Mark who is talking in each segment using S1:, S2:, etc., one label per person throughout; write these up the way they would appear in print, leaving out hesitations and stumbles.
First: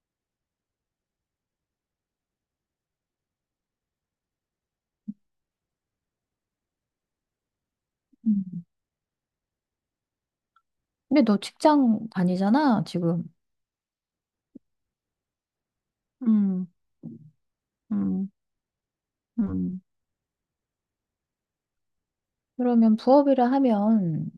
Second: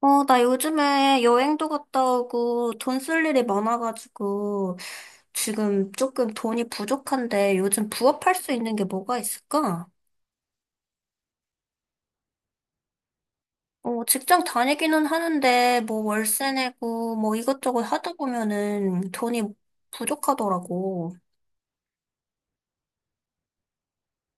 S1: 나 요즘에 여행도 갔다 오고 돈 쓸 일이 많아가지고 지금 조금 돈이 부족한데 요즘 부업할 수
S2: 음.
S1: 있는 게 뭐가 있을까?
S2: 근데 너 직장 다니잖아, 지금.
S1: 직장 다니기는 하는데 뭐 월세
S2: 음,
S1: 내고 뭐 이것저것 하다
S2: 음,
S1: 보면은 돈이
S2: 음.
S1: 부족하더라고.
S2: 그러면 부업이라 하면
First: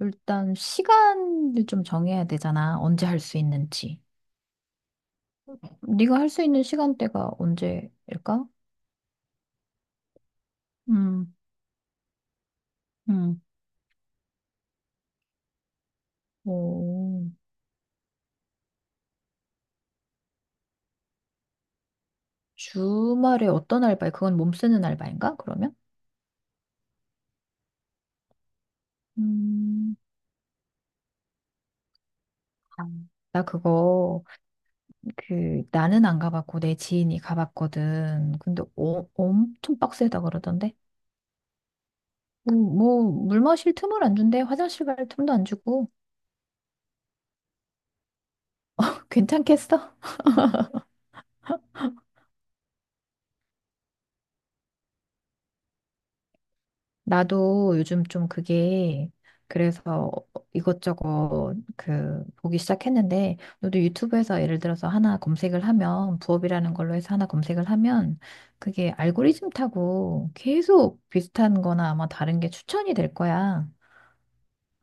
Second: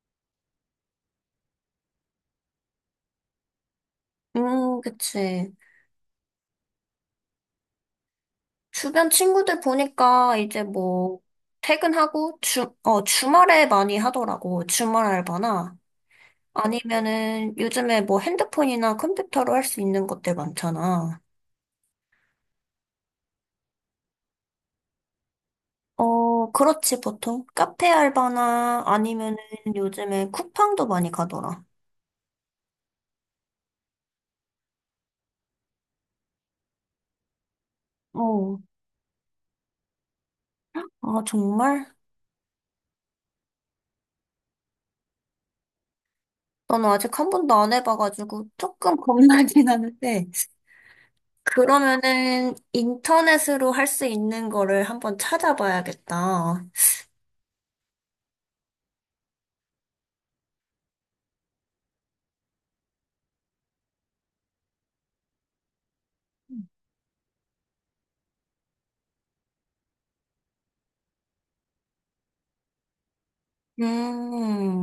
S2: 일단 시간을 좀 정해야 되잖아. 언제 할 수 있는지.
S1: 그치.
S2: 네가 할 수 있는 시간대가 언제일까?
S1: 주변 친구들 보니까 이제 뭐
S2: 음,
S1: 퇴근하고
S2: 음,
S1: 주말에 많이 하더라고. 주말 알바나.
S2: 오.
S1: 아니면은 요즘에 뭐 핸드폰이나 컴퓨터로 할 수 있는 것들 많잖아.
S2: 주말에 어떤 알바야? 그건 몸 쓰는 알바인가? 그러면?
S1: 어, 그렇지, 보통. 카페 알바나 아니면은
S2: 음.
S1: 요즘에 쿠팡도 많이 가더라.
S2: 아, 나 그거, 나는 안 가봤고 내 지인이 가봤거든.
S1: 어,
S2: 근데 엄청 빡세다 그러던데.
S1: 아, 정말?
S2: 뭐, 물 마실 틈을 안 준대. 화장실 갈 틈도 안 주고.
S1: 나는 아직 한 번도 안 해봐가지고 조금 겁나긴
S2: 괜찮겠어?
S1: 하는데. 그러면은 인터넷으로 할 수 있는 거를 한번 찾아봐야겠다.
S2: 나도 요즘 좀 그게, 그래서 이것저것 그, 보기 시작했는데, 너도 유튜브에서 예를 들어서 하나 검색을 하면, 부업이라는 걸로 해서 하나 검색을 하면, 그게 알고리즘 타고 계속 비슷한 거나 아마 다른 게 추천이 될 거야.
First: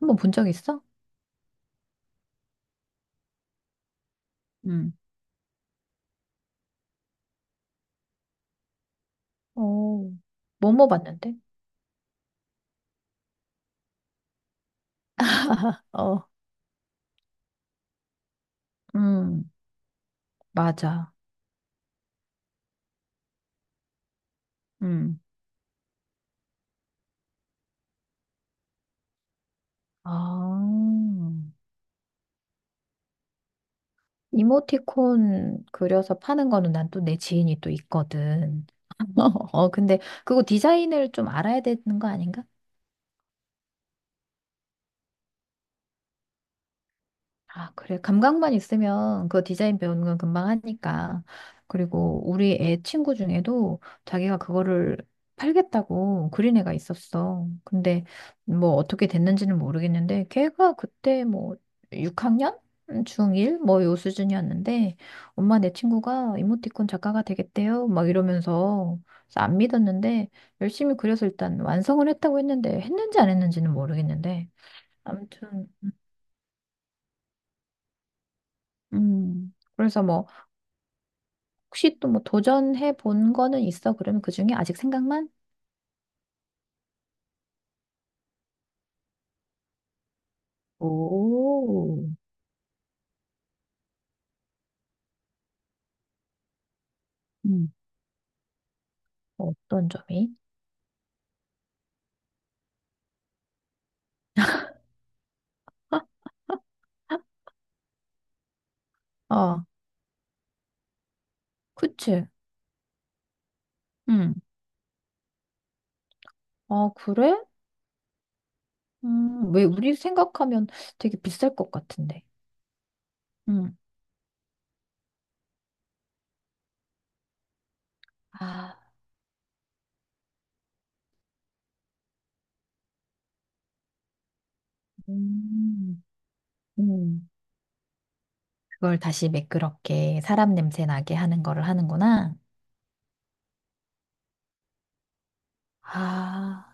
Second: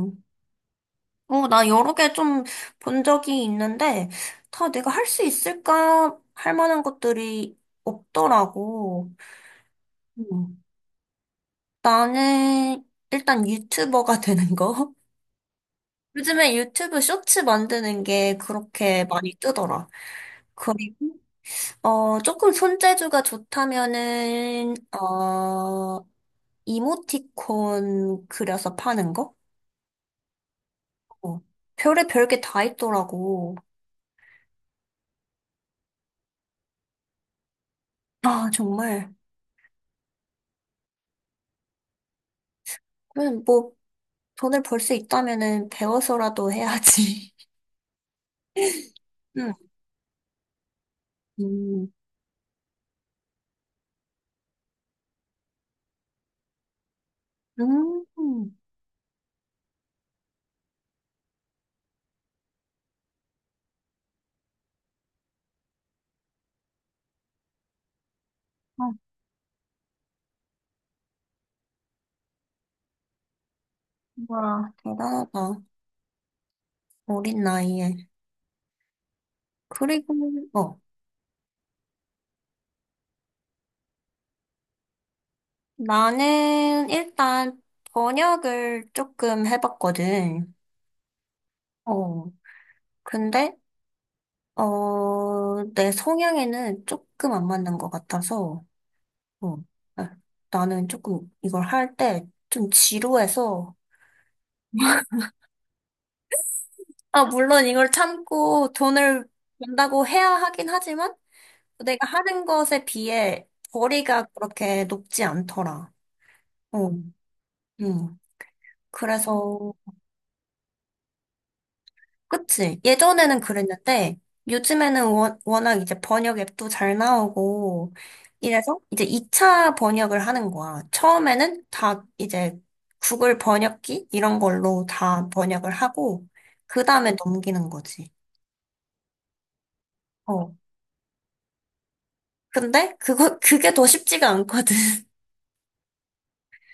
S2: 한번 본 적 있어?
S1: 나 여러 개 좀 본 적이 있는데, 다 내가
S2: 응.
S1: 할 수 있을까? 할 만한 것들이 없더라고.
S2: 오.
S1: 음.
S2: 뭐뭐 봤는데?
S1: 나는 일단 유튜버가 되는 거.
S2: 어,
S1: 요즘에 유튜브 쇼츠 만드는 게 그렇게 많이
S2: 음,
S1: 뜨더라. 그리고,
S2: 맞아.
S1: 조금 손재주가 좋다면은,
S2: 음.
S1: 이모티콘 그려서 파는 거?
S2: 아.
S1: 어, 별의별 게 다 있더라고.
S2: 이모티콘 그려서 파는 거는 난 또 내 지인이 또
S1: 아,
S2: 있거든.
S1: 정말.
S2: 근데 그거 디자인을 좀 알아야 되는 거 아닌가?
S1: 그냥 뭐, 돈을 벌 수 있다면은 배워서라도 해야지.
S2: 아, 그래. 감각만 있으면 그
S1: 응.
S2: 디자인 배우는 건 금방 하니까.
S1: 음,
S2: 그리고 우리 애 친구 중에도 자기가 그거를 팔겠다고 그린 애가 있었어. 근데
S1: 음,
S2: 뭐 어떻게 됐는지는 모르겠는데, 걔가 그때 뭐 6학년? 중1? 뭐 요 수준이었는데, 엄마, 내 친구가 이모티콘 작가가 되겠대요, 막
S1: 아,
S2: 이러면서. 그래서 안 믿었는데 열심히 그려서 일단 완성을 했다고 했는데, 했는지 안 했는지는 모르겠는데,
S1: 와, 대단하다.
S2: 아무튼.
S1: 어린 나이에.
S2: 음. 그래서
S1: 그리고,
S2: 뭐, 혹시 또 뭐 도전해 본 거는 있어? 그러면 그 중에 아직 생각만?
S1: 나는 일단 번역을 조금 해봤거든.
S2: 오,
S1: 어, 근데, 내 성향에는 조금 안
S2: 음.
S1: 맞는 것 같아서, 어,
S2: 어떤
S1: 아,
S2: 점이?
S1: 나는 조금 이걸 할 때 좀 지루해서, 아, 물론 이걸 참고 돈을
S2: 아,
S1: 번다고 해야 하긴 하지만, 내가
S2: 그치.
S1: 하는 것에 비해 거리가
S2: 음.
S1: 그렇게 높지 않더라. 어,
S2: 아, 그래?
S1: 음.
S2: 왜,
S1: 그래서,
S2: 우리 생각하면 되게 비쌀 것 같은데.
S1: 그치. 예전에는
S2: 음.
S1: 그랬는데, 요즘에는 워낙 이제 번역 앱도 잘 나오고, 이래서
S2: 아,
S1: 이제 2차 번역을 하는 거야. 처음에는 다 이제 구글 번역기? 이런 걸로 다 번역을
S2: 음,
S1: 하고, 그 다음에
S2: 음.
S1: 넘기는 거지.
S2: 그걸 다시 매끄럽게
S1: 어.
S2: 사람 냄새 나게 하는 거를 하는구나.
S1: 그게 더 쉽지가 않거든.
S2: 아,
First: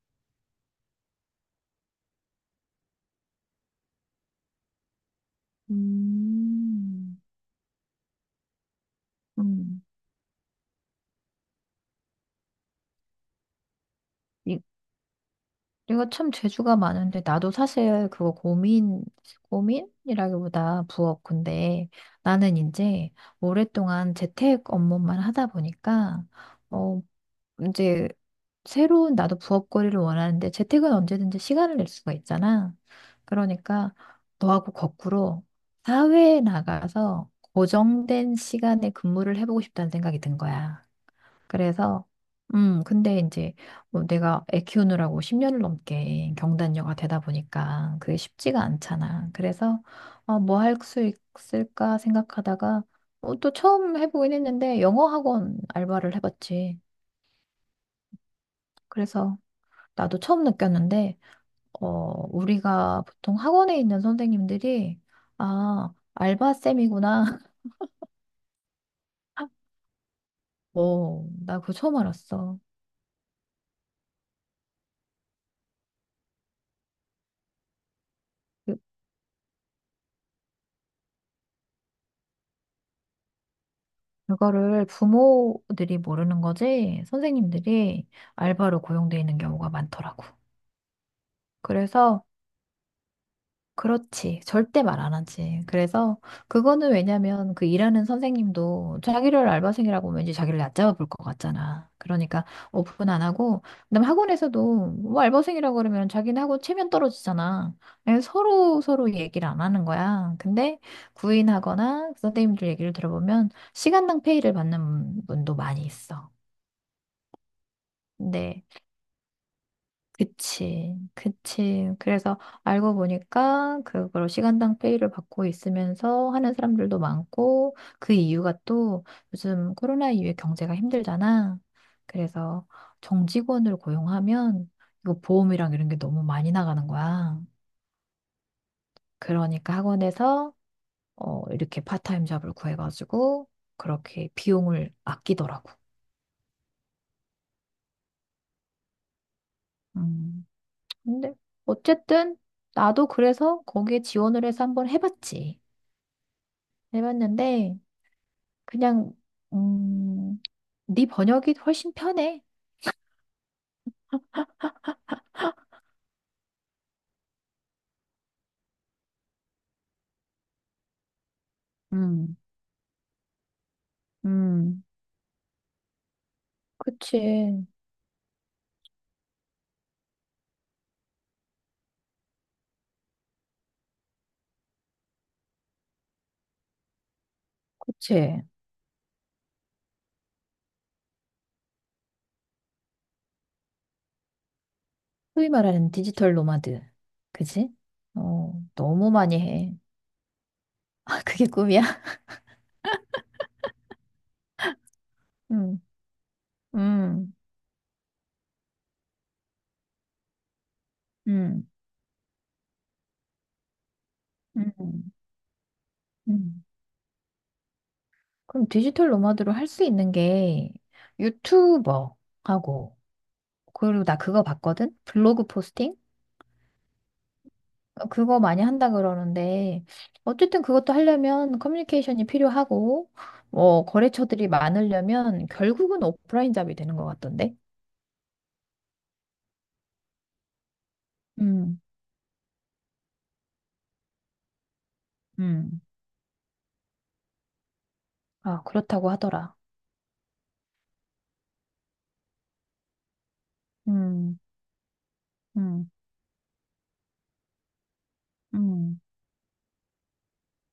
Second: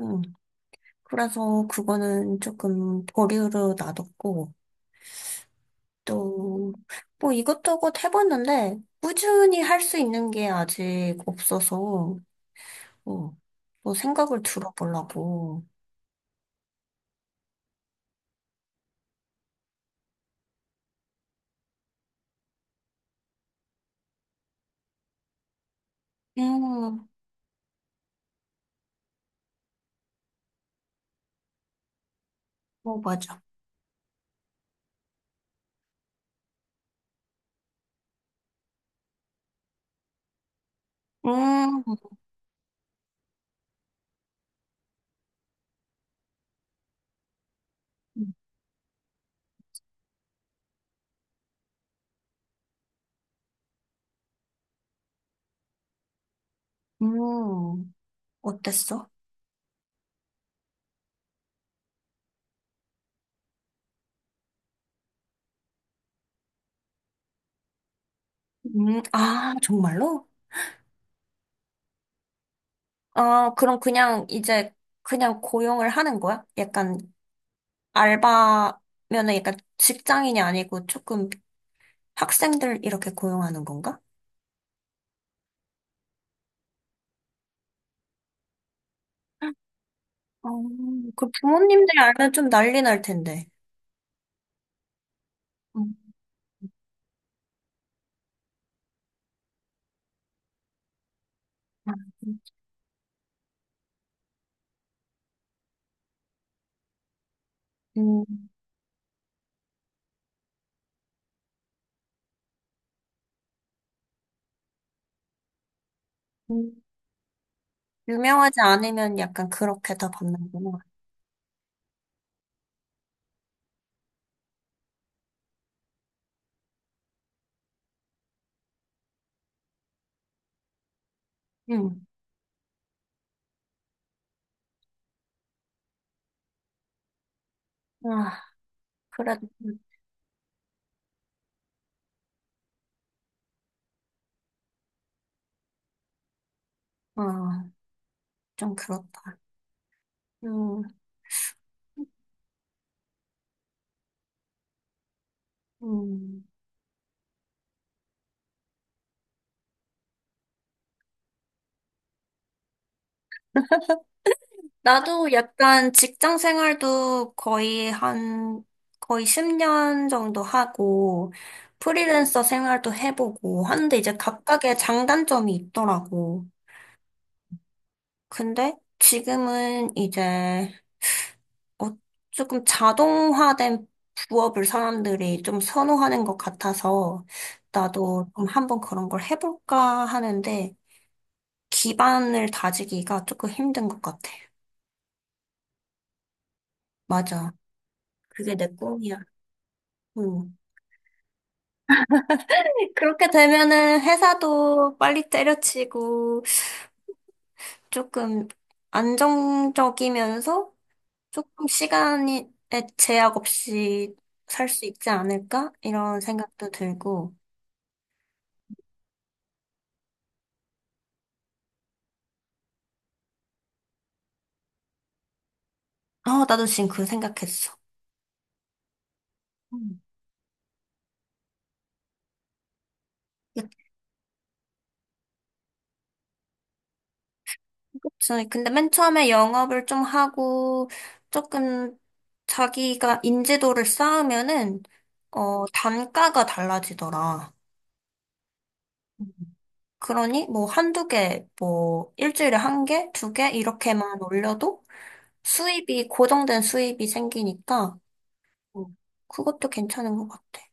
S1: 음. 그래서 그거는 조금 보류로 놔뒀고, 또,
S2: 음.
S1: 뭐 이것저것 해봤는데, 꾸준히 할
S2: 음.
S1: 수 있는 게 아직 없어서, 어, 또 생각을 들어보려고.
S2: 이거 참 재주가 많은데, 나도 사실 그거 고민, 고민이라기보다 부업, 근데 나는 이제 오랫동안 재택 업무만 하다 보니까, 어
S1: 음,
S2: 이제, 새로운 나도 부업거리를 원하는데 재택은 언제든지 시간을 낼 수가 있잖아.
S1: 어, 맞아.
S2: 그러니까 너하고 거꾸로 사회에 나가서 고정된 시간에 근무를 해보고 싶다는 생각이 든 거야.
S1: 음,
S2: 그래서, 근데 이제 뭐 내가 애 키우느라고 10년을 넘게 경단녀가 되다 보니까 그게 쉽지가 않잖아. 그래서, 뭐 할 수 있을까 생각하다가, 또 처음 해보긴 했는데, 영어 학원 알바를 해봤지.
S1: 음, 어땠어?
S2: 그래서 나도 처음 느꼈는데, 어, 우리가 보통 학원에 있는 선생님들이, 아, 알바쌤이구나.
S1: 아, 정말로?
S2: 나 그거 처음 알았어.
S1: 아, 그럼 그냥 이제, 그냥 고용을 하는 거야? 약간, 알바면은 약간 직장인이 아니고 조금 학생들 이렇게 고용하는 건가?
S2: 그거를 부모들이 모르는 거지. 선생님들이 알바로 고용돼 있는 경우가 많더라고.
S1: 어, 그 부모님들이
S2: 그래서,
S1: 알면 좀 난리 날 텐데.
S2: 그렇지. 절대 말 안 하지.
S1: 음.
S2: 그래서, 그거는 왜냐면 그 일하는 선생님도 자기를 알바생이라고 왠지 자기를 얕잡아 볼 것 같잖아.
S1: 음.
S2: 그러니까 오픈 안 하고, 그다음 학원에서도 뭐 알바생이라고 그러면 자기는 학원 체면 떨어지잖아. 그냥
S1: 음,
S2: 서로 서로 얘기를 안 하는 거야. 근데 구인하거나 그 선생님들 얘기를 들어보면 시간당 페이를 받는 분도 많이 있어.
S1: 음. 유명하지
S2: 네,
S1: 않으면 약간 그렇게 더 받는구나.
S2: 그치, 그치. 그래서 알고 보니까 그걸로 시간당 페이를 받고 있으면서 하는 사람들도 많고, 그 이유가 또 요즘 코로나 이후에 경제가 힘들잖아.
S1: 음,
S2: 그래서 정직원을 고용하면 이거 보험이랑 이런 게 너무 많이 나가는 거야.
S1: 아, 그래도,
S2: 그러니까 학원에서 이렇게 파타임 잡을 구해가지고 그렇게 비용을 아끼더라고.
S1: 아, 좀 그렇다.
S2: 음.
S1: 음,
S2: 근데 어쨌든 나도 그래서 거기에 지원을 해서 한번 해봤지.
S1: 음.
S2: 해봤는데 그냥, 음, 네 번역이 훨씬 편해.
S1: 나도 약간 직장 생활도 거의 한, 거의 10년 정도 하고,
S2: 음,
S1: 프리랜서 생활도 해보고, 하는데 이제 각각의
S2: 음,
S1: 장단점이 있더라고.
S2: 그치,
S1: 근데 지금은 이제 어, 조금 자동화된 부업을 사람들이 좀 선호하는 것 같아서 나도
S2: 그치.
S1: 좀 한번 그런 걸 해볼까 하는데 기반을 다지기가 조금 힘든 것 같아.
S2: 소위 말하는 디지털 노마드.
S1: 맞아.
S2: 그치?
S1: 그게 내
S2: 너무
S1: 꿈이야.
S2: 많이 해.
S1: 음.
S2: 아, 그게 꿈이야?
S1: 그렇게 되면은 회사도 빨리
S2: 음,
S1: 때려치고
S2: 음,
S1: 조금 안정적이면서 조금
S2: 음,
S1: 시간에 제약 없이 살 수 있지
S2: 음,
S1: 않을까? 이런
S2: 음.
S1: 생각도 들고.
S2: 그럼 디지털 노마드로 할 수 있는 게 유튜버하고, 그리고 나 그거 봤거든? 블로그 포스팅?
S1: 아, 나도 지금 그 생각했어.
S2: 그거 많이 한다 그러는데,
S1: 응.
S2: 어쨌든 그것도 하려면 커뮤니케이션이 필요하고, 뭐, 거래처들이 많으려면 결국은 오프라인 잡이 되는 것 같던데?
S1: 그치. 근데 맨 처음에 영업을 좀 하고
S2: 음,
S1: 조금 자기가 인지도를 쌓으면은 어
S2: 음,
S1: 단가가 달라지더라.
S2: 아, 그렇다고
S1: 음.
S2: 하더라.
S1: 그러니 뭐 한두 개, 뭐 일주일에 한 개, 두 개 이렇게만
S2: 음,
S1: 올려도
S2: 음,
S1: 수입이 고정된 수입이 생기니까 어,
S2: 음,
S1: 그것도 괜찮은 것 같아.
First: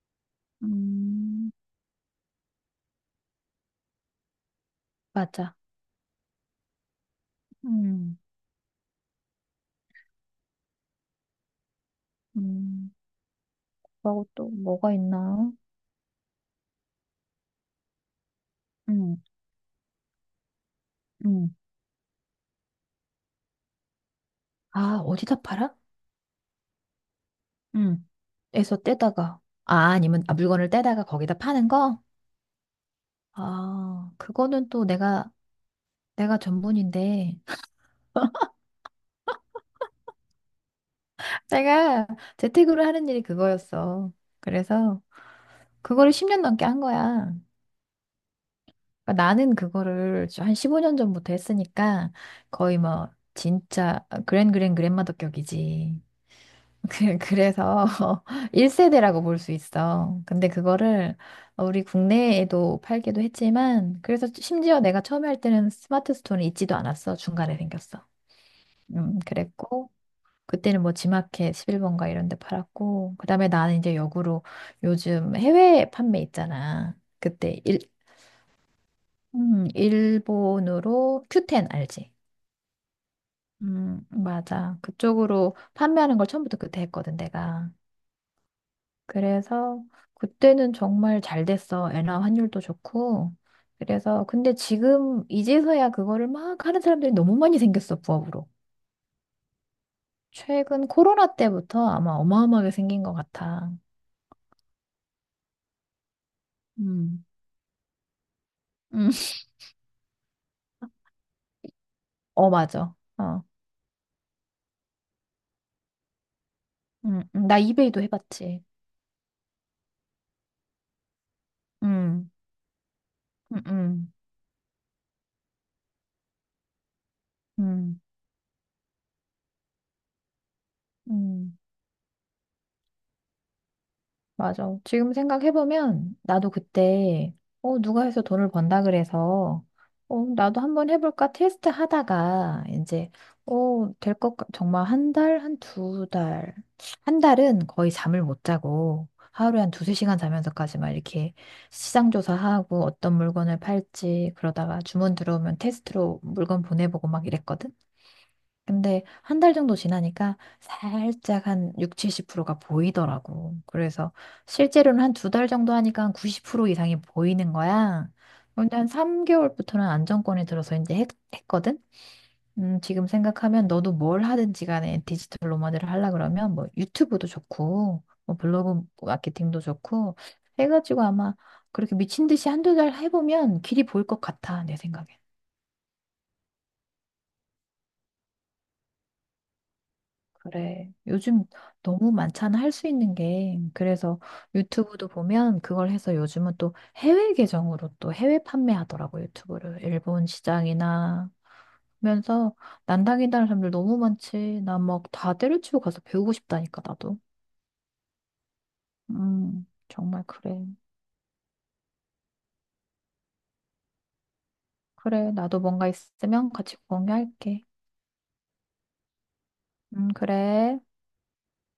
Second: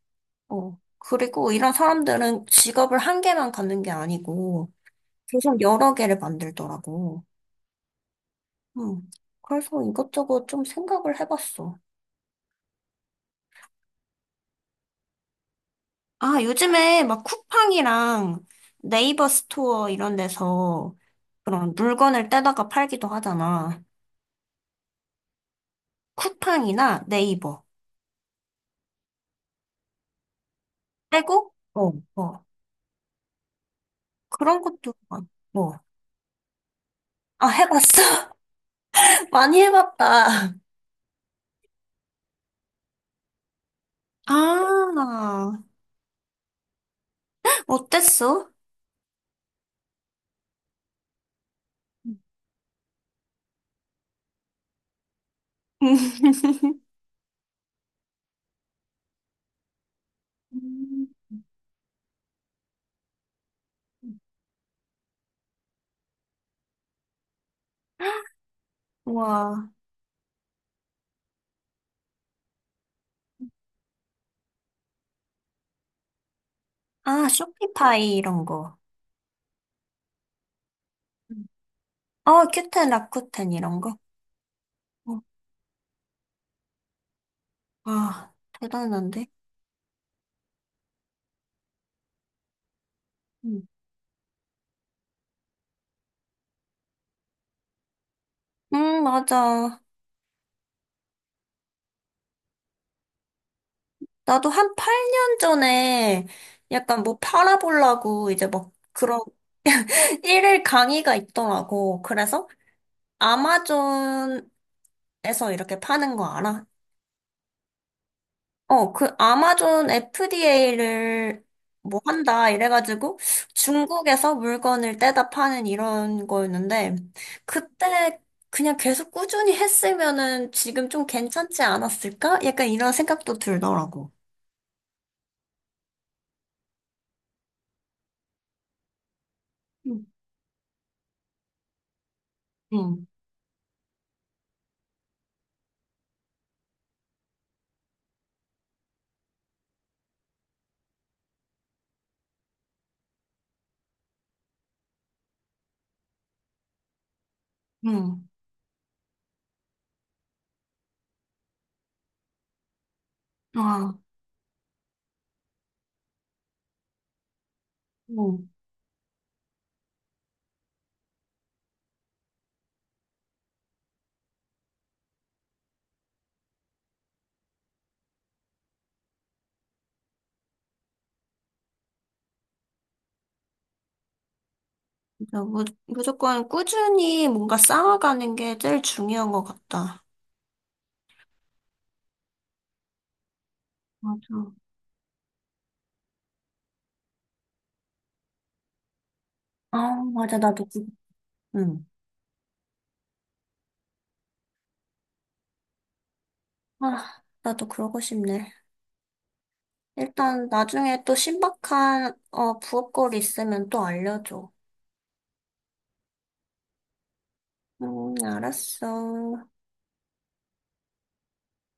S1: 어. 그리고
S2: 음,
S1: 이런 사람들은 직업을 한 개만 갖는 게 아니고
S2: 맞아.
S1: 계속 여러 개를 만들더라고.
S2: 음,
S1: 음. 그래서 이것저것 좀 생각을 해봤어.
S2: 음, 그리고 또 뭐가 있나?
S1: 아, 요즘에 막 쿠팡이랑
S2: 음,
S1: 네이버 스토어 이런 데서
S2: 음,
S1: 그런 물건을 떼다가 팔기도 하잖아.
S2: 아, 어디다 팔아?
S1: 쿠팡이나 네이버.
S2: 음. 에서 떼다가. 아, 아니면, 물건을 떼다가 거기다
S1: 떼고,
S2: 파는
S1: 어,
S2: 거?
S1: 어.
S2: 아, 그거는 또 내가
S1: 뭐.
S2: 내가 전문인데.
S1: 아, 해봤어? 많이 해봤다.
S2: 내가 재택으로 하는 일이 그거였어.
S1: 아,
S2: 그래서 그거를 10년 넘게 한 거야.
S1: 어땠어?
S2: 그러니까 나는 그거를 한 15년 전부터 했으니까 거의 뭐 진짜 그랜마더격이지. 그래서 1세대라고 볼 수 있어. 근데
S1: 음.
S2: 그거를, 우리 국내에도 팔기도 했지만, 그래서 심지어 내가 처음에 할 때는 스마트 스토어는 있지도 않았어. 중간에 생겼어.
S1: 와.
S2: 그랬고, 그때는 뭐 지마켓 11번가 이런 데 팔았고, 그다음에 나는 이제 역으로, 요즘 해외 판매 있잖아.
S1: 아,
S2: 그때 일,
S1: 쇼피파이 이런 거.
S2: 일본으로 큐텐 알지?
S1: 어, 큐텐, 라쿠텐 이런 거.
S2: 맞아. 그쪽으로 판매하는 걸 처음부터 그때 했거든, 내가.
S1: 아, 대단한데?
S2: 그래서 그때는 정말 잘 됐어. 엔화 환율도 좋고.
S1: 음,
S2: 그래서 근데 지금 이제서야 그거를 막 하는 사람들이 너무 많이 생겼어, 부업으로.
S1: 맞아.
S2: 최근 코로나 때부터 아마 어마어마하게 생긴 것 같아.
S1: 나도 한 8년 전에 약간 뭐
S2: 음.
S1: 팔아보려고 이제 막
S2: 음.
S1: 그런 일일 강의가 있더라고. 그래서
S2: 어, 맞아. 어.
S1: 아마존에서 이렇게 파는 거 알아?
S2: 나 이베이도 해봤지.
S1: 어, 그 아마존 FDA를 뭐
S2: 음,
S1: 한다 이래가지고
S2: 음, 음,
S1: 중국에서 물건을 떼다 파는 이런 거였는데
S2: 음,
S1: 그때 그냥 계속 꾸준히 했으면은 지금 좀
S2: 음.
S1: 괜찮지 않았을까? 약간 이런 생각도 들더라고.
S2: 맞아. 지금 생각해보면 나도 그때, 누가 해서 돈을 번다 그래서,
S1: 응,
S2: 나도 한번 해볼까 테스트 하다가,
S1: 응,
S2: 이제, 될 것, 정말 한 달, 한 두 달. 한 달은 거의 잠을 못 자고, 하루에 한 두세 시간 자면서까지 막 이렇게 시장 조사하고 어떤 물건을 팔지, 그러다가 주문 들어오면 테스트로 물건 보내보고 막 이랬거든?
S1: 응.
S2: 근데 한 달 정도 지나니까 살짝 한 6, 70%가 보이더라고.
S1: 아,
S2: 그래서 실제로는 한 두 달 정도 하니까 한 90% 이상이 보이는 거야.
S1: 응.
S2: 근데 한 3개월부터는 안정권에 들어서 이제 했거든? 지금 생각하면 너도 뭘 하든지 간에 디지털 노마드를 하려 그러면 뭐 유튜브도 좋고, 뭐 블로그 마케팅도 좋고, 해가지고 아마 그렇게 미친 듯이 한 두 달 해보면 길이 보일 것 같아, 내 생각에.
S1: 진짜 무조건 꾸준히 뭔가 쌓아가는 게 제일 중요한 것 같다.
S2: 그래. 요즘 너무 많잖아, 할 수 있는 게. 그래서
S1: 맞아.
S2: 유튜브도 보면 그걸 해서 요즘은 또 해외 계정으로 또 해외 판매하더라고,
S1: 아,
S2: 유튜브를. 일본
S1: 맞아. 나도, 그-
S2: 시장이나
S1: 응.
S2: 하면서, 난당이다는 사람들 너무 많지. 나 막 다 때려치고 가서 배우고 싶다니까, 나도.
S1: 아, 나도 그러고 싶네.
S2: 정말
S1: 일단
S2: 그래.
S1: 나중에 또 신박한, 어, 부업거리 있으면 또 알려줘.
S2: 그래, 나도 뭔가 있으면 같이 공유할게.
S1: 응, 알았어.
S2: 그래.